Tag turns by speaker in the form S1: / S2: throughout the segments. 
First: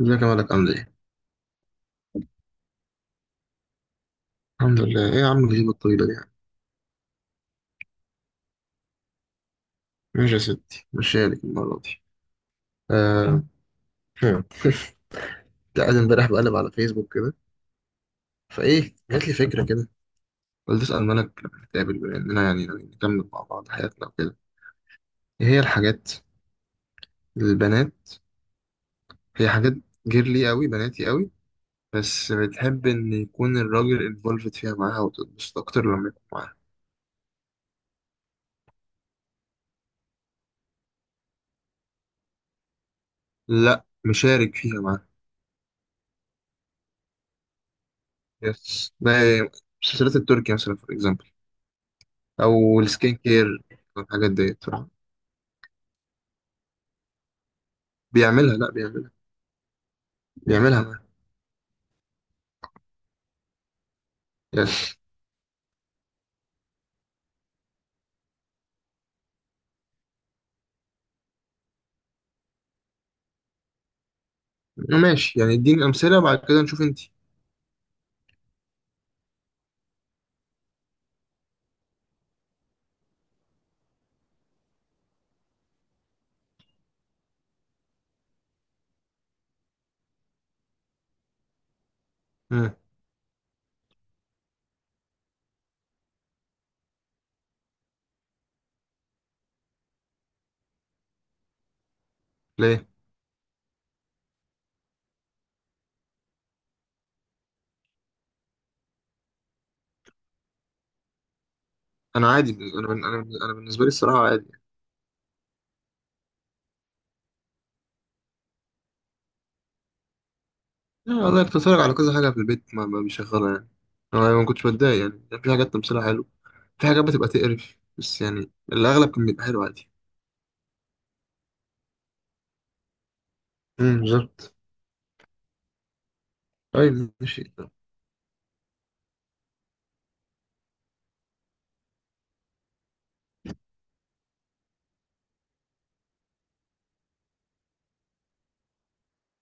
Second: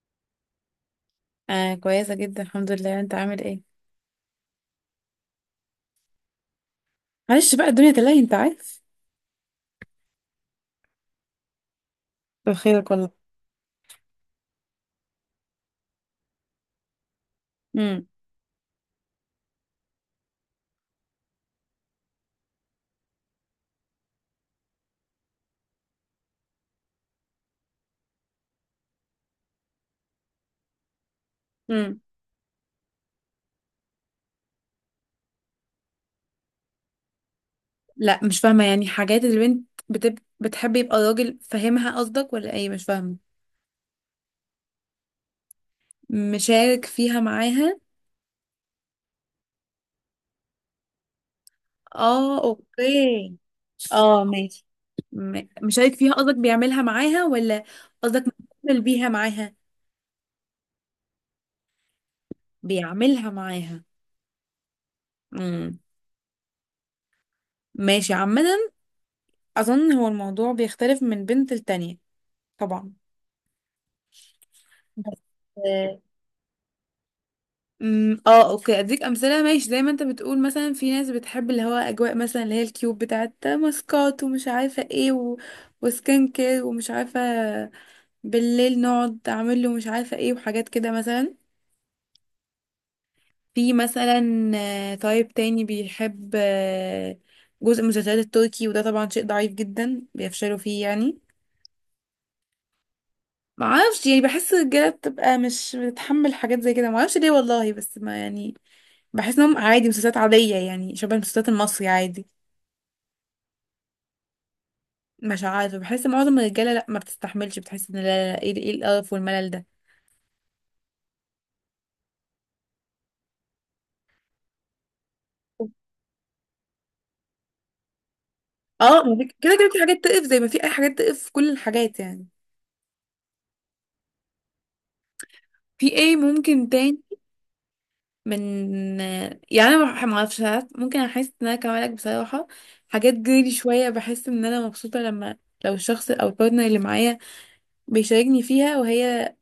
S1: ازيك يا مالك عامل ايه؟
S2: آه كويسة جدا, الحمد لله. انت عامل ايه؟
S1: الحمد لله، ايه يا عم الغيبة الطويلة دي يعني.
S2: معلش بقى, الدنيا تلاهي انت عارف.
S1: ماشي يا ستي، ماشي لك المرة دي.
S2: بخير والله.
S1: آه. هم. لا أنا امبارح بقلب على فيسبوك كده،
S2: امم
S1: فايه جات لي فكرة كده، قلت أسأل مالك لما نتقابل، بما إننا يعني نكمل مع بعض حياتنا وكده. ايه هي الحاجات البنات؟ هي حاجات جيرلي قوي، بناتي قوي،
S2: امم
S1: بس بتحب إن يكون الراجل انفولفد فيها معاها وتتبسط أكتر لما يكون معاها.
S2: لا, مش فاهمة يعني حاجات اللي بنت بتحب يبقى الراجل فاهمها, قصدك؟ ولا ايه؟ مش فاهمة.
S1: لا، مشارك فيها معاها.
S2: مشارك فيها معاها.
S1: يس، ده مسلسلات التركي مثلا، فور اكزامبل.
S2: اه
S1: او السكين
S2: اوكي.
S1: كير
S2: اه
S1: والحاجات ديت
S2: ماشي.
S1: بصراحه.
S2: مشارك فيها قصدك بيعملها معاها ولا قصدك
S1: بيعملها لا
S2: بيعمل بيها
S1: بيعملها.
S2: معاها
S1: بيعملها معاه.
S2: بيعملها معاها.
S1: يعني.
S2: امم ماشي عامة. اظن هو الموضوع بيختلف من بنت لتانية. طبعا. بس.
S1: ماشي يعني، اديني امثله وبعد كده نشوف انت.
S2: اه اوكي, اديك امثله ماشي. زي ما انت بتقول, مثلا في ناس بتحب اللي هو اجواء, مثلا اللي هي الكيوب بتاعت ماسكات ومش عارفه ايه وسكين كير ومش عارفه. بالليل نقعد اعمل له مش عارفه ايه وحاجات كده مثلا.
S1: مم.
S2: في مثلا طيب, تاني بيحب جزء من المسلسلات التركي, وده طبعا شيء ضعيف جدا بيفشلوا فيه يعني.
S1: ليه؟
S2: معرفش يعني, بحس الرجاله بتبقى مش بتتحمل حاجات زي كده, معرفش ليه والله بس ما يعني. بحس انهم عادي, مسلسلات عادية يعني, شبه المسلسلات المصري عادي.
S1: انا عادي، انا بالنسبه لي الصراحه عادي يعني.
S2: مش عارفه, بحس معظم الرجاله لا ما بتستحملش, بتحس ان لا لا لا، ايه ايه القرف والملل ده.
S1: آه، والله كنت بتفرج على كذا حاجه في البيت ما بيشغلها يعني، انا ما كنتش بتضايق يعني، كان في حاجات تمثيلها حلو، في حاجات بتبقى تقرف، بس يعني
S2: اه
S1: الاغلب
S2: ما
S1: كان
S2: في-
S1: بيبقى
S2: كده
S1: حلو
S2: كده في
S1: عادي.
S2: حاجات تقف, زي ما في اي حاجات تقف في كل الحاجات يعني.
S1: امم، بالظبط.
S2: في ايه ممكن تاني؟
S1: طيب ماشي.
S2: من. يعني انا ما اعرفش ساعات ممكن احس ان انا كمالك بصراحه. حاجات جريلي شويه, بحس ان انا مبسوطه لما لو الشخص او البارتنر اللي معايا بيشاركني فيها, وهي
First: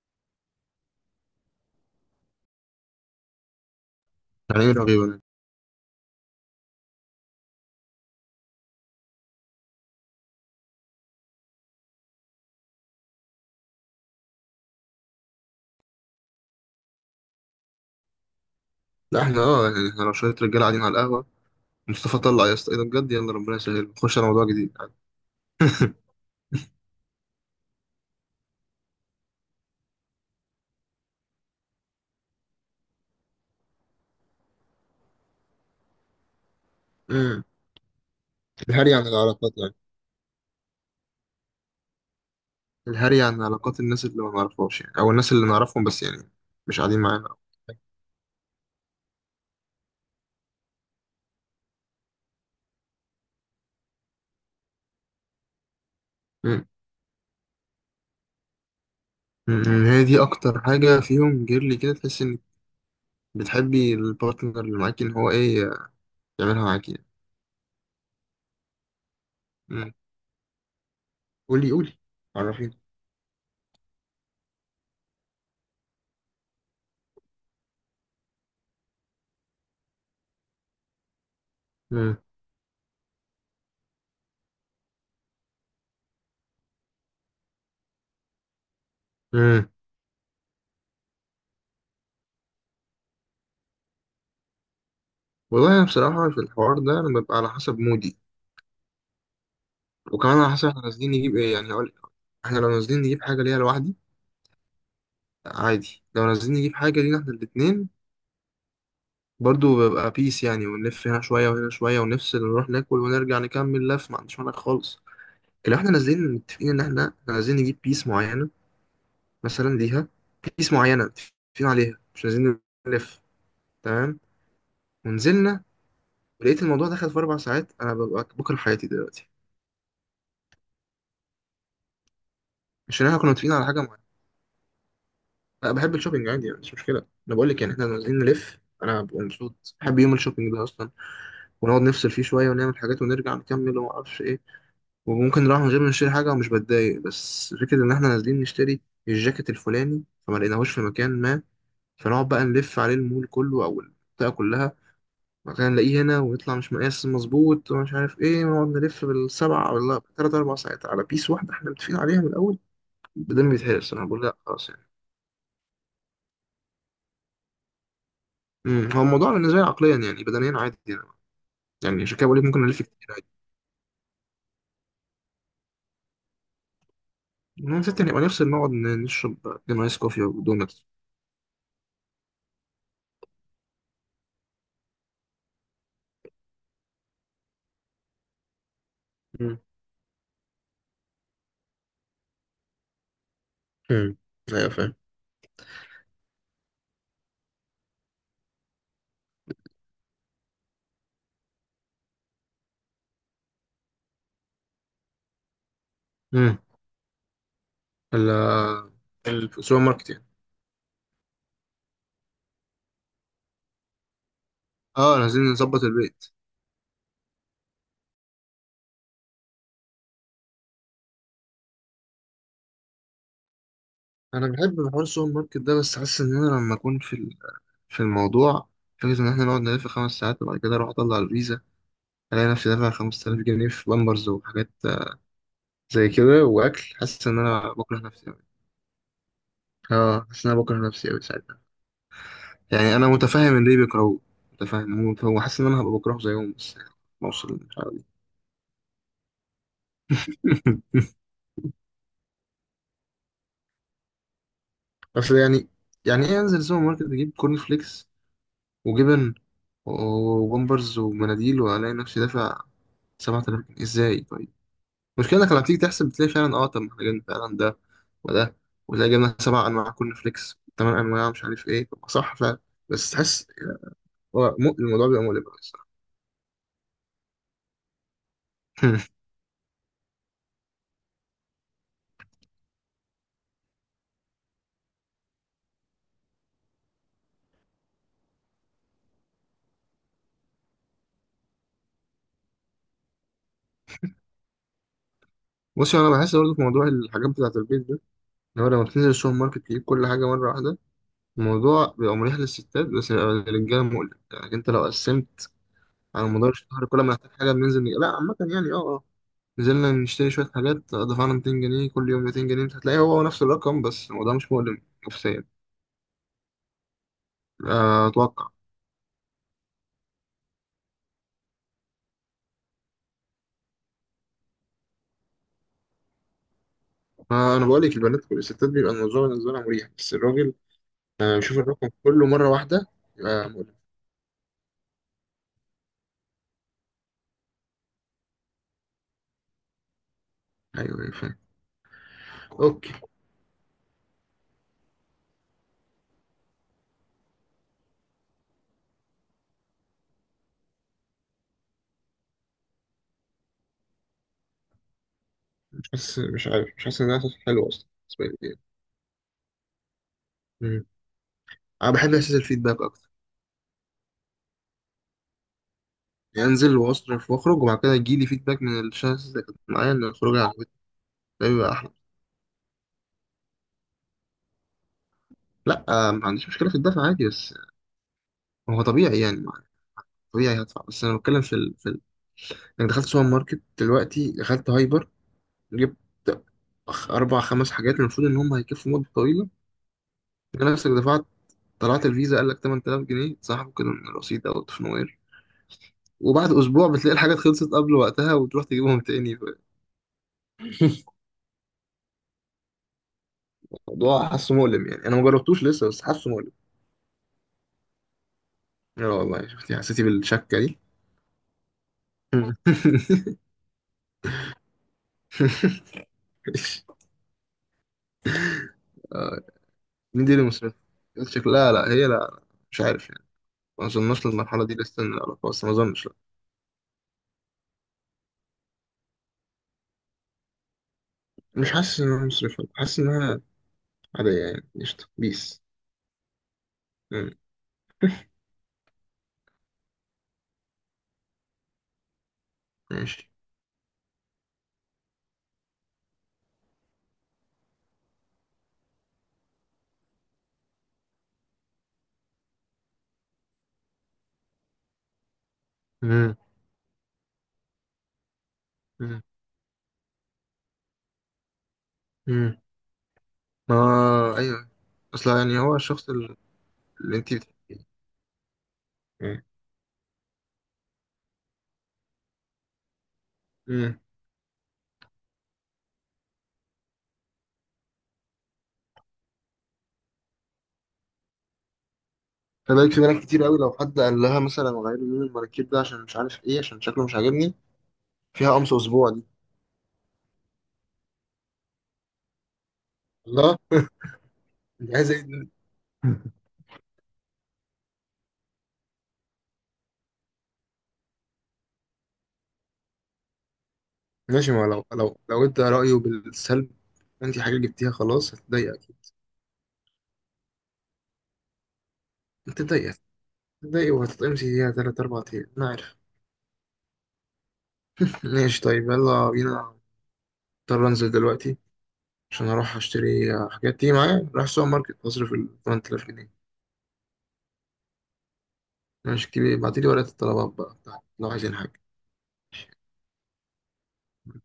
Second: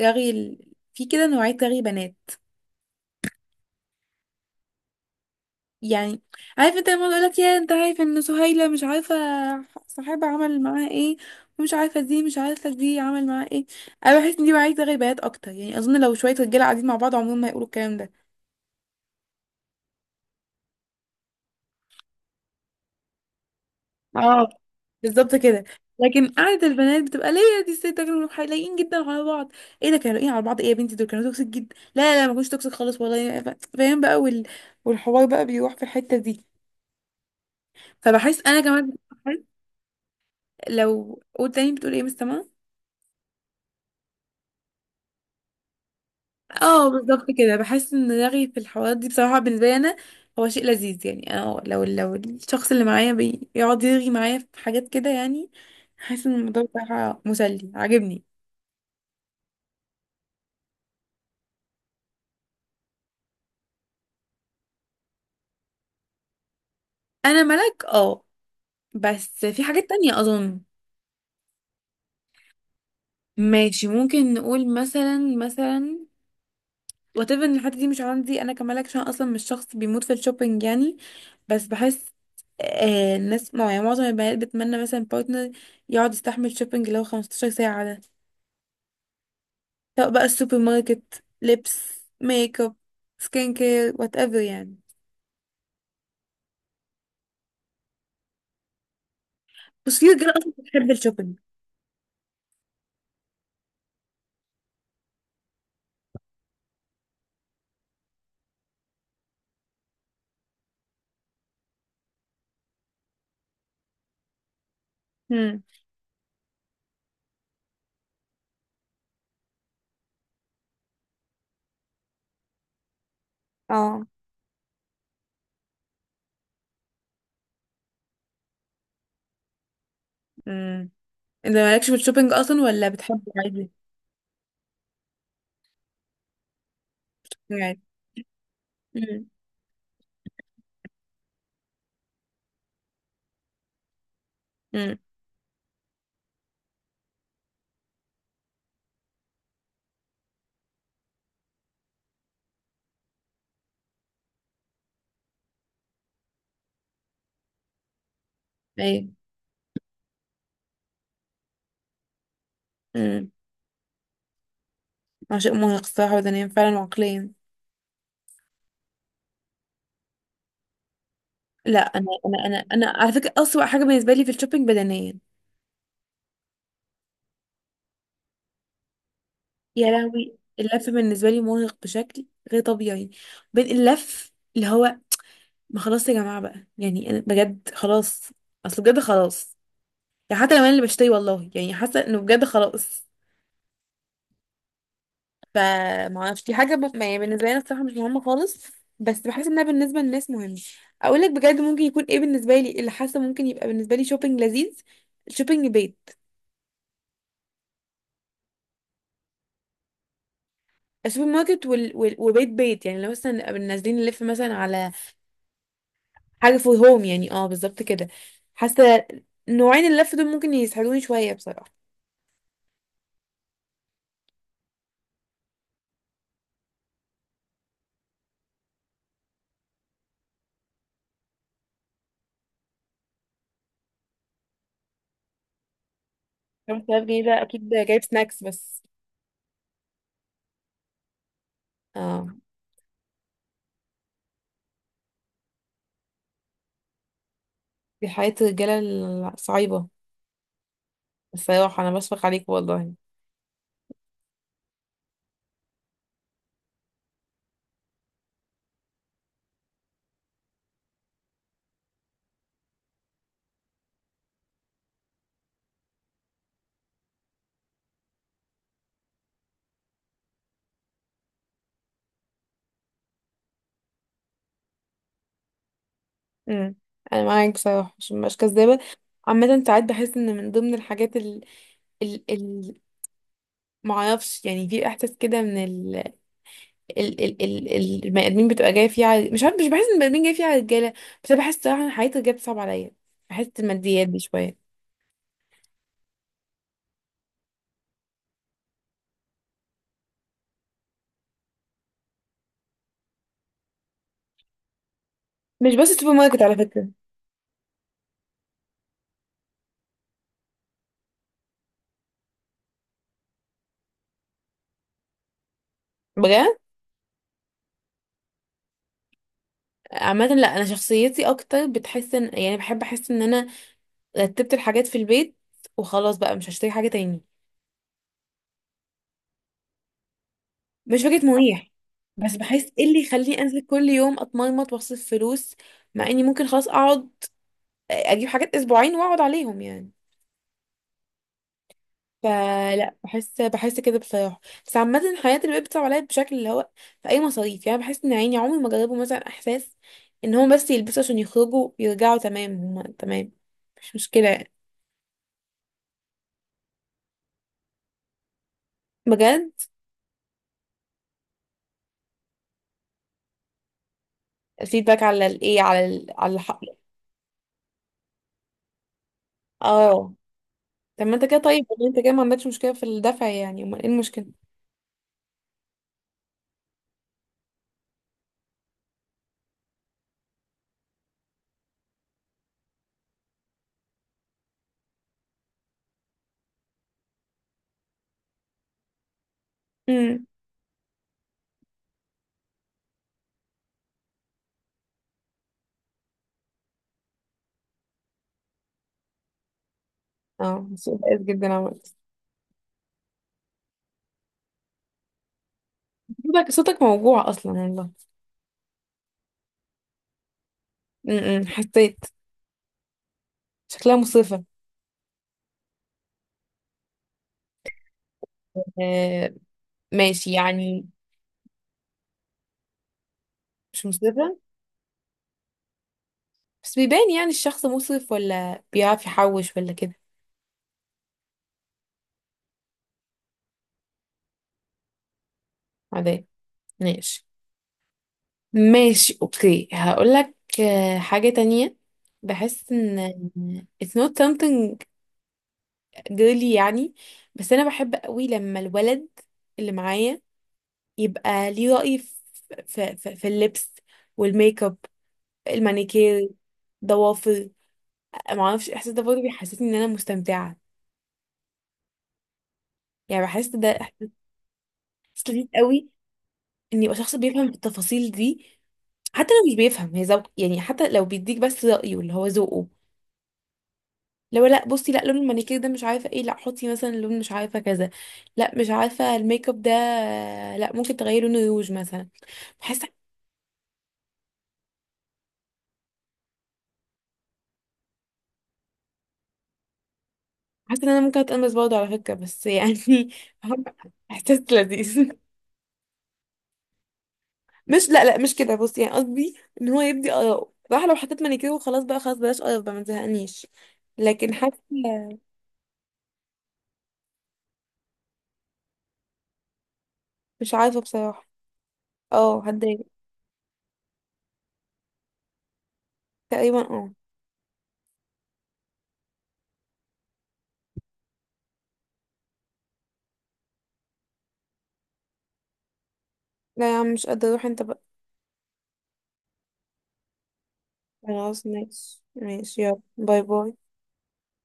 S2: في كده نوعيه رغي بنات
S1: يعني ايه رغيبه يعني؟
S2: يعني. عارف انت لما يقول لك يا انت عارف ان سهيلة مش عارفة صاحبها عمل معاها ايه, ومش عارفة دي مش عارفة دي عمل معاها ايه. انا بحس ان دي عايزة غيبات اكتر يعني. اظن لو شوية رجالة قاعدين مع بعض, عمرهم ما هيقولوا الكلام ده.
S1: لا، احنا اه، يعني احنا لو شويه رجاله قاعدين على القهوه، مصطفى طلع يا اسطى ايه ده بجد، يلا ربنا يسهل نخش على موضوع
S2: اه
S1: جديد. عادي.
S2: بالظبط كده. لكن قعدة البنات بتبقى ليه يا دي الست ده, كانوا لايقين جدا على بعض, ايه ده, كانوا لايقين على بعض, ايه يا بنتي دول كانوا توكسيك جدا, لا لا لا, ما كانوش توكسيك خالص والله, فاهم بقى, والحوار بقى بيروح في الحتة دي.
S1: امم.
S2: فبحس انا كمان,
S1: الهري عن العلاقات يعني،
S2: لو قول تاني بتقول ايه مستمع.
S1: الهري عن علاقات الناس اللي ما نعرفهاش يعني، او الناس اللي نعرفهم بس يعني مش
S2: اه
S1: قاعدين
S2: بالظبط
S1: معانا.
S2: كده. بحس ان رغي في الحوارات دي بصراحة بالنسبة لي انا هو شيء لذيذ يعني. انا لو الشخص اللي معايا بيقعد يرغي معايا في حاجات كده يعني, حاسس ان الموضوع
S1: امم.
S2: بصراحة مسلي, عاجبني.
S1: أمم، هي دي اكتر حاجه فيهم جيرلي كده، تحس انك بتحبي البارتنر اللي معاكي ان هو ايه، يعملها معاكي يعني.
S2: انا ملك اه. بس في حاجات
S1: أمم.
S2: تانية اظن.
S1: قولي قولي، عرفيني.
S2: ماشي, ممكن نقول مثلا واتيفر ان الحتة دي مش عندي انا كملك, عشان اصلا مش شخص بيموت في الشوبينج يعني. بس بحس
S1: امم.
S2: الناس يعني معظم البنات بتمنى مثلا بارتنر يقعد يستحمل شوبينج لو 15 ساعة,
S1: أمم.
S2: سواء بقى السوبر ماركت, لبس, ميك اب, سكين كير, وات ايفر يعني.
S1: والله انا بصراحه في الحوار ده انا ببقى على حسب مودي،
S2: بس في رجاله
S1: وكمان
S2: اصلا
S1: على حسب احنا
S2: بتحب
S1: نازلين
S2: الشوبينج.
S1: نجيب ايه. يعني هقول، احنا لو نازلين نجيب حاجه ليها لوحدي عادي، لو نازلين نجيب حاجه لينا احنا الاتنين برضو ببقى بيس يعني، ونلف هنا شوية وهنا شوية ونفصل ونروح ناكل ونرجع نكمل لف، ما عنديش مانع خالص.
S2: امم
S1: لو احنا نازلين متفقين ان احنا عايزين نجيب بيس معينة مثلا ليها، بيس معينة متفقين عليها، مش عايزين نلف.
S2: اه
S1: تمام، ونزلنا، ولقيت الموضوع دخل في أربع ساعات، أنا ببقى بكره حياتي دلوقتي،
S2: امم انت مالكش في الشوبينج اصلا ولا
S1: عشان احنا
S2: بتحب
S1: كنا متفقين على
S2: عادي؟
S1: حاجة معينة. أنا بحب الشوبينج عادي يعني، مش مشكلة. أنا بقول لك يعني
S2: عادي.
S1: احنا نازلين نلف أنا ببقى
S2: امم
S1: مبسوط، بحب يوم الشوبينج ده أصلا، ونقعد نفصل فيه شوية ونعمل حاجات ونرجع نكمل ومعرفش إيه،
S2: امم
S1: وممكن نروح من غير ما نشتري حاجة ومش بتضايق. بس فكرة إن إحنا نازلين نشتري الجاكيت الفلاني فما لقيناهوش في مكان ما، فنقعد بقى نلف عليه المول كله أو المنطقة كلها، مثلا نلاقيه هنا ويطلع مش مقاس مظبوط ومش عارف إيه، ونقعد نلف
S2: ايوه.
S1: بالسبعة ولا تلات أربع ساعات على بيس واحدة إحنا متفقين عليها من الأول،
S2: امم
S1: بدل بيتهرس الصراحة بقول لأ خلاص يعني.
S2: عشان مرهق الصراحه بدنيا فعلا وعقليا.
S1: أمم، هو الموضوع بالنسبة لي عقليا يعني، بدنيا عادي يعني.
S2: لا,
S1: يعني
S2: انا
S1: عشان كده بقول لك
S2: انا انا
S1: ممكن نلف
S2: انا
S1: كتير
S2: على فكره
S1: عادي،
S2: اسوأ حاجه بالنسبه لي في الشوبينج بدنيا.
S1: المهم ستة نبقى نفصل نقعد نشرب اتنين
S2: يا
S1: آيس كوفي
S2: لهوي,
S1: ودونتس.
S2: اللف بالنسبه لي مرهق بشكل غير طبيعي. بين اللف اللي هو ما خلاص يا جماعه بقى يعني, انا بجد خلاص, اصل بجد خلاص
S1: أمم.
S2: يعني. حتى لو انا اللي بشتري والله يعني حاسه انه بجد خلاص.
S1: أمم. أيوة فاهم.
S2: فما اعرفش دي حاجه يعني بالنسبه لي أنا الصراحه مش مهمه خالص. بس بحس انها بالنسبه للناس مهمه. اقول لك بجد ممكن يكون ايه بالنسبه لي اللي حاسه ممكن يبقى بالنسبه لي شوبينج لذيذ. شوبينج بيت.
S1: مم. ال- السوبر ماركت يعني.
S2: السوبر ماركت وبيت بيت يعني. لو مثلا نبقى نازلين نلف مثلا على
S1: اه، أنا عايزين نظبط البيت.
S2: حاجه فور هوم يعني. اه بالظبط كده. حاسه نوعين اللف دول ممكن يسحلوني شويه بصراحه.
S1: انا بحب حوار السوبر ماركت ده، بس حاسس ان انا لما اكون في الموضوع، فكرة إن إحنا نقعد نلف خمس ساعات وبعد كده أروح أطلع الفيزا ألاقي نفسي دافع 5000 جنيه في بامبرز وحاجات زي كده وأكل،
S2: 5000 جنيه
S1: حاسس إن
S2: ده اكيد
S1: أنا بكره
S2: جايب
S1: نفسي أوي.
S2: سناكس بس.
S1: أه، حاسس إن أنا بكره نفسي أوي ساعتها،
S2: اه,
S1: يعني أنا متفهم إن ليه بيكرهوه، متفهم، هو حاسس إن أنا هبقى بكرهه زيهم، بس يعني بوصل للمرحلة دي.
S2: دي حياه الرجاله الصعيبه. بصراحة أنا بشفق عليك والله.
S1: بس يعني، يعني إيه أنزل سوبر ماركت أجيب كورن فليكس وجبن وبامبرز ومناديل وألاقي نفسي دافع 7000 جنيه إزاي طيب؟ المشكلة إنك لما تيجي تحسب بتلاقي فعلا، أه طب ما إحنا جبنا فعلا ده وده، وتلاقي جبنا سبع أنواع كورن فليكس تمن أنواع مش عارف إيه، طب ما صح فعلا، بس تحس الموضوع بيبقى مؤلم أوي الصراحة.
S2: امم أنا معاك بصراحة, عشان مبقاش كذابة. عامة ساعات بحس إن من ضمن الحاجات ال ال ال معرفش يعني, في إحساس كده من البني آدمين بتبقى جاية فيه على مش عارف, مش بحس إن البني آدمين جاية فيه على الرجالة. بس أنا بحس صراحة إن حياة الرجالة بتصعب عليا. بحس الماديات دي شوية.
S1: بص، أنا بحس برضه في موضوع الحاجات بتاعة البيت ده، إن هو لما بتنزل السوبر ماركت تجيب كل حاجة مرة واحدة الموضوع بيبقى مريح للستات، بس بيبقى للرجالة مؤلم. يعني أنت لو قسمت
S2: مش بس السوبر
S1: على
S2: ماركت
S1: مدار
S2: على
S1: الشهر
S2: فكرة.
S1: كل ما نحتاج حاجة بننزل نجيب، لا عامة يعني أه آه. نزلنا نشتري شوية حاجات دفعنا 200 جنيه، كل يوم 200 جنيه، انت هتلاقي هو نفس الرقم، بس الموضوع مش مؤلم نفسيا.
S2: بجد.
S1: آه، أتوقع.
S2: عامة لا, أنا شخصيتي أكتر بتحس إن يعني بحب أحس إن أنا رتبت الحاجات في البيت, وخلاص بقى مش هشتري حاجة تاني.
S1: آه، أنا بقول لك البنات والستات بيبقى الموضوع بالنسبة لها مريح، بس الراجل
S2: مش فكرة
S1: آه، بيشوف
S2: مريح.
S1: الرقم كله
S2: بس
S1: مرة
S2: بحس ايه
S1: واحدة
S2: اللي يخليني
S1: بيبقى
S2: انزل
S1: مؤلم.
S2: كل يوم اتمرمط واصرف فلوس, مع اني ممكن خلاص اقعد اجيب حاجات اسبوعين واقعد عليهم يعني.
S1: أيوه أيوه، فاهم. أوكي.
S2: فلا, بحس كده بصراحة. بس عامة الحياة اللي بقت بتصعب عليا بشكل اللي هو في اي مصاريف يعني. بحس ان عيني عمري ما جربوا مثلا احساس ان هم بس يلبسوا عشان يخرجوا يرجعوا تمام, هم تمام, مش مشكلة يعني.
S1: مش حاسس، مش عارف، مش حاسس إن ده إحساس حلو أصلا بالنسبة لي.
S2: بجد.
S1: مم. أنا بحب إحساس الفيدباك أكتر،
S2: الفيدباك على الايه؟ على على
S1: يعني
S2: الحق.
S1: أنزل وأصرف وأخرج وبعد كده يجيلي فيدباك من الشخص اللي كانت معايا إن
S2: اه
S1: الخروج عجبتني،
S2: طب ما انت كده
S1: ده
S2: طيب,
S1: بيبقى
S2: ولا
S1: أحلى.
S2: انت كده ما عندكش مشكلة في الدفع يعني؟ امال ايه المشكلة؟
S1: لا آه، ما عنديش مشكلة في الدفع عادي، بس هو طبيعي يعني، طبيعي هدفع، بس انا بتكلم انك دخلت سوبر ماركت دلوقتي، دخلت هايبر، جبت اربع خمس حاجات المفروض ان هم هيكفوا مده طويله،
S2: إمم.
S1: انت نفسك دفعت، طلعت الفيزا قال لك 8000 جنيه اتسحبوا كده من الرصيد او في نوير، وبعد اسبوع بتلاقي الحاجات خلصت قبل وقتها وتروح تجيبهم تاني،
S2: اه, صوت بائس جدا عملت.
S1: الموضوع حاسه مؤلم يعني، انا ما جربتوش لسه بس حاسه
S2: صوتك
S1: مؤلم.
S2: موجوع اصلا والله.
S1: لا والله، شفتي حسيتي بالشكه دي؟
S2: م- م، حسيت. شكلها مصرفة. آه.
S1: مين
S2: ماشي
S1: دي اللي مصرفة؟
S2: يعني.
S1: شكلها، لا لا، هي لا، مش عارف يعني، ما
S2: مش
S1: اظنش
S2: مصرفة.
S1: للمرحله دي لسه إن العلاقه، بس ما اظنش.
S2: بس بيبان يعني الشخص مصرف ولا بيعرف يحوش ولا كده.
S1: مش حاسس انها مصرفة، حاسس انها عادية يعني، قشطة بيس.
S2: عادي. ماشي
S1: مم.
S2: ماشي, اوكي. هقول لك حاجة تانية. بحس ان
S1: ماشي.
S2: it's not something girly يعني. بس انا بحب قوي لما الولد اللي معايا يبقى ليه رأي في في اللبس والميك اب, المانيكير,
S1: مم.
S2: ضوافر. معرفش الاحساس ده برضه
S1: مم.
S2: بيحسسني ان انا مستمتعه
S1: مم.
S2: يعني. بحس ده
S1: ما
S2: احساس
S1: ايوه، اصلا
S2: لذيذ
S1: يعني هو
S2: قوي,
S1: الشخص
S2: ان يبقى شخص
S1: اللي انت
S2: بيفهم التفاصيل دي. حتى
S1: مم.
S2: لو مش بيفهم, هي ذوق يعني. حتى لو بيديك بس رأيه اللي هو ذوقه.
S1: مم.
S2: لو لا بصي, لا لون المانيكير ده مش عارفه ايه, لا حطي مثلا لون مش عارفه كذا, لا مش عارفه الميك اب ده, لا ممكن تغيري لون الروج مثلا. بحس,
S1: فبالك في بنات كتير قوي لو حد قال لها مثلا غير لي لون المراكيب ده عشان مش عارف ايه، عشان شكله مش عاجبني، فيها قمص اسبوع دي.
S2: حاسه ان انا ممكن اتقمص برضه على فكره بس يعني
S1: الله،
S2: احساس لذيذ.
S1: انت عايز ايه دي؟
S2: مش, لا لا, مش كده. بص يعني قصدي ان هو يبدي اراءه بصراحه. لو حطيت مانيكير وخلاص بقى, خلاص, بلاش قرف بقى, ما تزهقنيش. لكن
S1: ماشي،
S2: حاسه.
S1: ما لو لو انت رأيه بالسلب، انت حاجة جبتيها خلاص هتضايق اكيد.
S2: مش عارفه بصراحه. اه هتضايق.
S1: هتضايق، هتضايق وهتتقمصي فيها تلات أربع أيام، أنا عارف.
S2: تقريبا اه.
S1: ماشي طيب، يلا بينا، اضطر انزل دلوقتي عشان اروح اشتري حاجات، تيجي معايا رايح السوبر ماركت اصرف ال 8000 جنيه؟
S2: لا يا عم مش قادره اروح انت بقى.
S1: ماشي كتير، بعتيلي ورقة الطلبات بقى بتاعتك لو
S2: خلاص
S1: عايزين حاجة.
S2: ماشي ماشي, يلا باي باي.